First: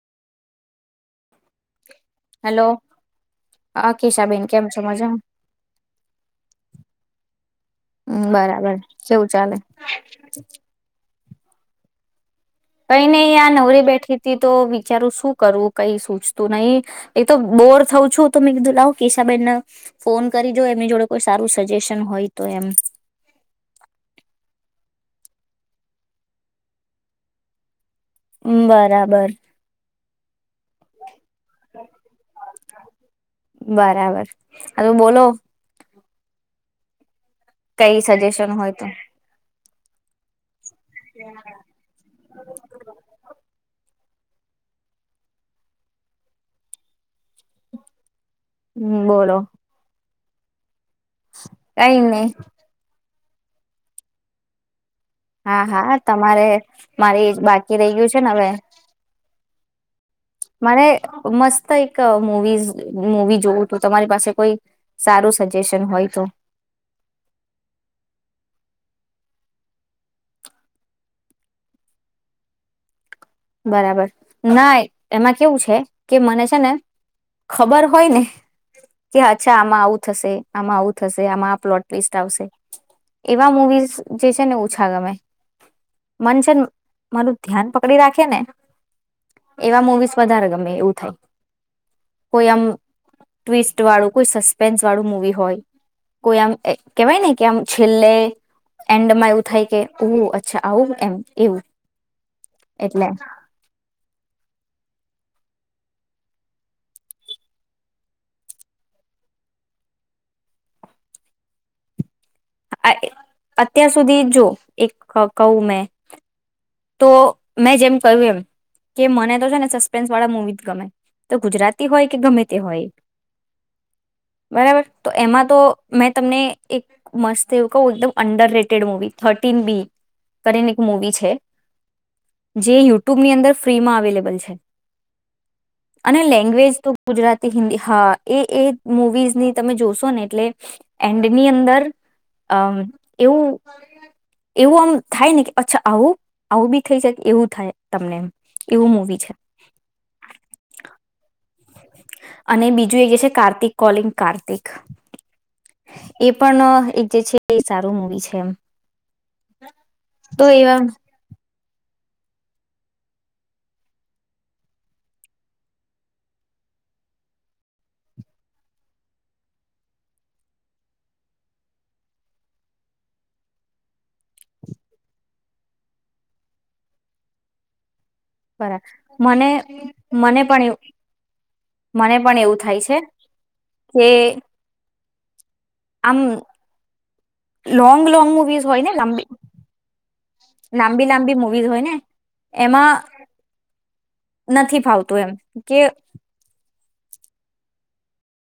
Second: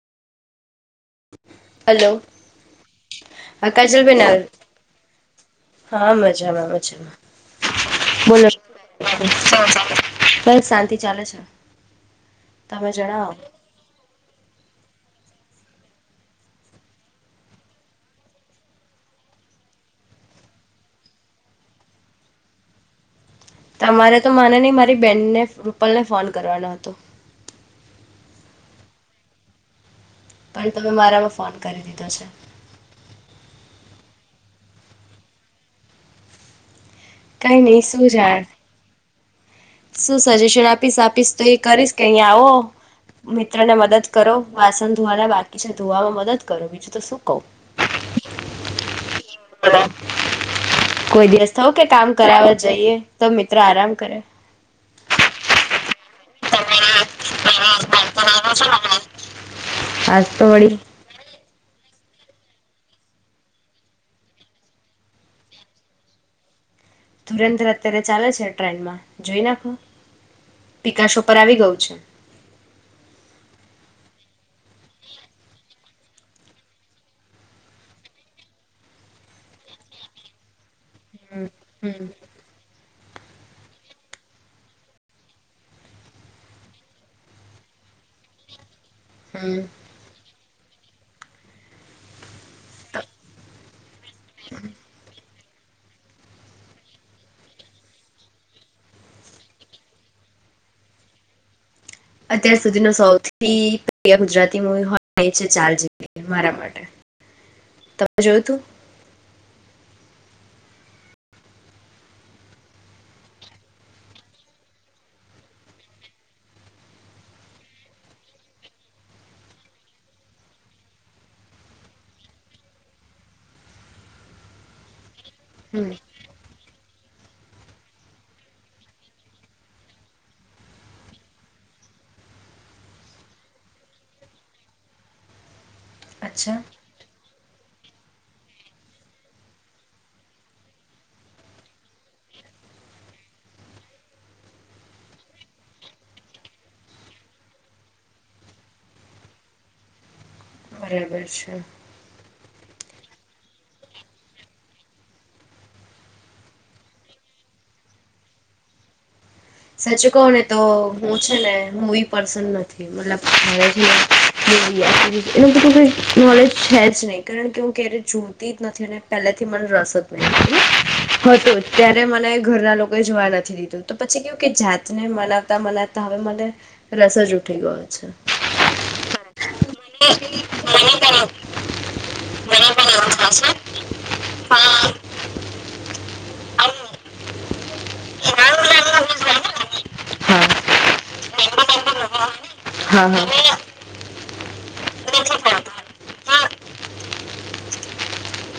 Hello hello હા કાજલ બેેન કેશાબેન કેમ છો મજામાં હા મજામાં મજામાં હમ બોલો બરાબર કેવું ચાલે બસ શાંતિ ચાલે છે તમે કઈ ને જણાવો આ નવરી બેઠી હતી તો વિચારું શું કરવું કઈ સૂજતું નહી એ તો બોર થઉ છું તોં મેં કીધું લાવ કીશાબેન ફોન કરી જો એમની જોડે કોઈ સારું સજેશન હોય તો એમ તમારે તો માને નહીં મારી બેનને રૂપલને ફોન કરવાનો હતો બરાબર પણ તમે મારામાં ફોન કરી દીધો છે બરાબર હા બોલો કઈ નઈ શું જાડ સજેશન હોય તો શું સજેશન આપ આપીસ આપીશ તો એ કરીશ કે અહીયા આવો મિત્ર ને મદદ કરો વાસણ ધોવાલા બાકી છે ધોવામાં મદદ કરો બીજું તો સુું કવ? હમ બોલો. કોઈ દિવસ થવું કે કઈ કામ નહી કરાવવા જઈએ. તો મિત્ર આરામ કરે હા હા. તમારે મારી બાકી રહી ગયું છે ને બે આજ તો વળી મારે મસ્ત. મુવી મુવી જોવું તો તમારી પાસે કોઈ સારું સજેશન હોય તો. ધુરેન્દ્ર અત્યારે ચાલે છે ટ્રેનમાં જોઈ નાખો પિકાસો પર આવી ગયું છે. બરાબર ના એમાં કેવું છે કે મને છે ને ખબર હોય ને કે અચ્છા આમાં આવું થશે આમાં આવું થશે આમાં આ પ્લોટ હમ વેસ્ટ આવશે. એવા મુવીઝ જે છે ને ઓછા ગમે મન છે મારું ધ્યાન પકડી રાખે કેને હમ એવા મૂવીસ વધારે ગમે. એવું થાય કોઈ આમ ટ વાળું કોઈ સસ્પેન્સ વાળું મુવી હોય. કોઈ આમ કેવાય ને કે આમ છેલ્લે એન્ડમાં એવું થાય કે ઉ અચ્છા આવું એમ એવું. અત્યાર સુધી ન એટલે સૌથી પ્રિય ગુજરાત હોય છે ચ મારા માટે તમે જોયું તું. અત્યાર સુધી જો એક કહું મેં તો મેં જેમ કહ્યું એમ કે મને તો છે ને સસ્પેન્સ વાળા મુવી ગમે તો ગુજરાતી હોય કે ગમે તે હોય બરાબર તો એમાં તો હમ મેં તમને એક મસ્ત એવું ક એકદમ underrated movie thirteen B કરીને એક મવી છે જે યુટ્યુબની અંદર ફ્રીમાં અવેલેબલ છે. અને અચ્છા લેંગ્વેજ તો ગુજરાતી હિન્દી હા એ એ મુવીઝની તમે જોશો ને એટલે એન્ડની અંદર અ એવું એવું આમ થાય ને કે અચ્છા આવું આવું બી થઈ જકે એવું થાય તમને એવું મવી છે. બરાબર છે અને બીજું એ જે છે કાર્તિક કોલિંગ કાર્તિક એ પણ એક જે છે એ સારું મૂવી છે એમ. સાચું કહ ને તો હું છે ને હું બસ, મને નોલેજ છે જ નહી કારણ કે હું ક્યારે જોતી જ નથી અને પહેલેથી મને રસ જ નહી હતો ત્યારે મને ઘરના લોકોએ જોવા નથી દીધું તો પછી કે જાતને મનાવતા મનાવતા હવે મને રસ જ ઉઠી ગયો છે. બરા મને મને પણ એવું મનંદ કરણ મને પણ એવું થાય છે. કે પણ આમ આમ લો રામ મુવીઝ હોય રામ ને નો લંબી હોય ને, હા લાંબી લાંબી બેંગડી મુવીઝ હોય બેંગડી ને એમાં હા હા. નથી ફાવતું એમ નથી કરતો. કે હા,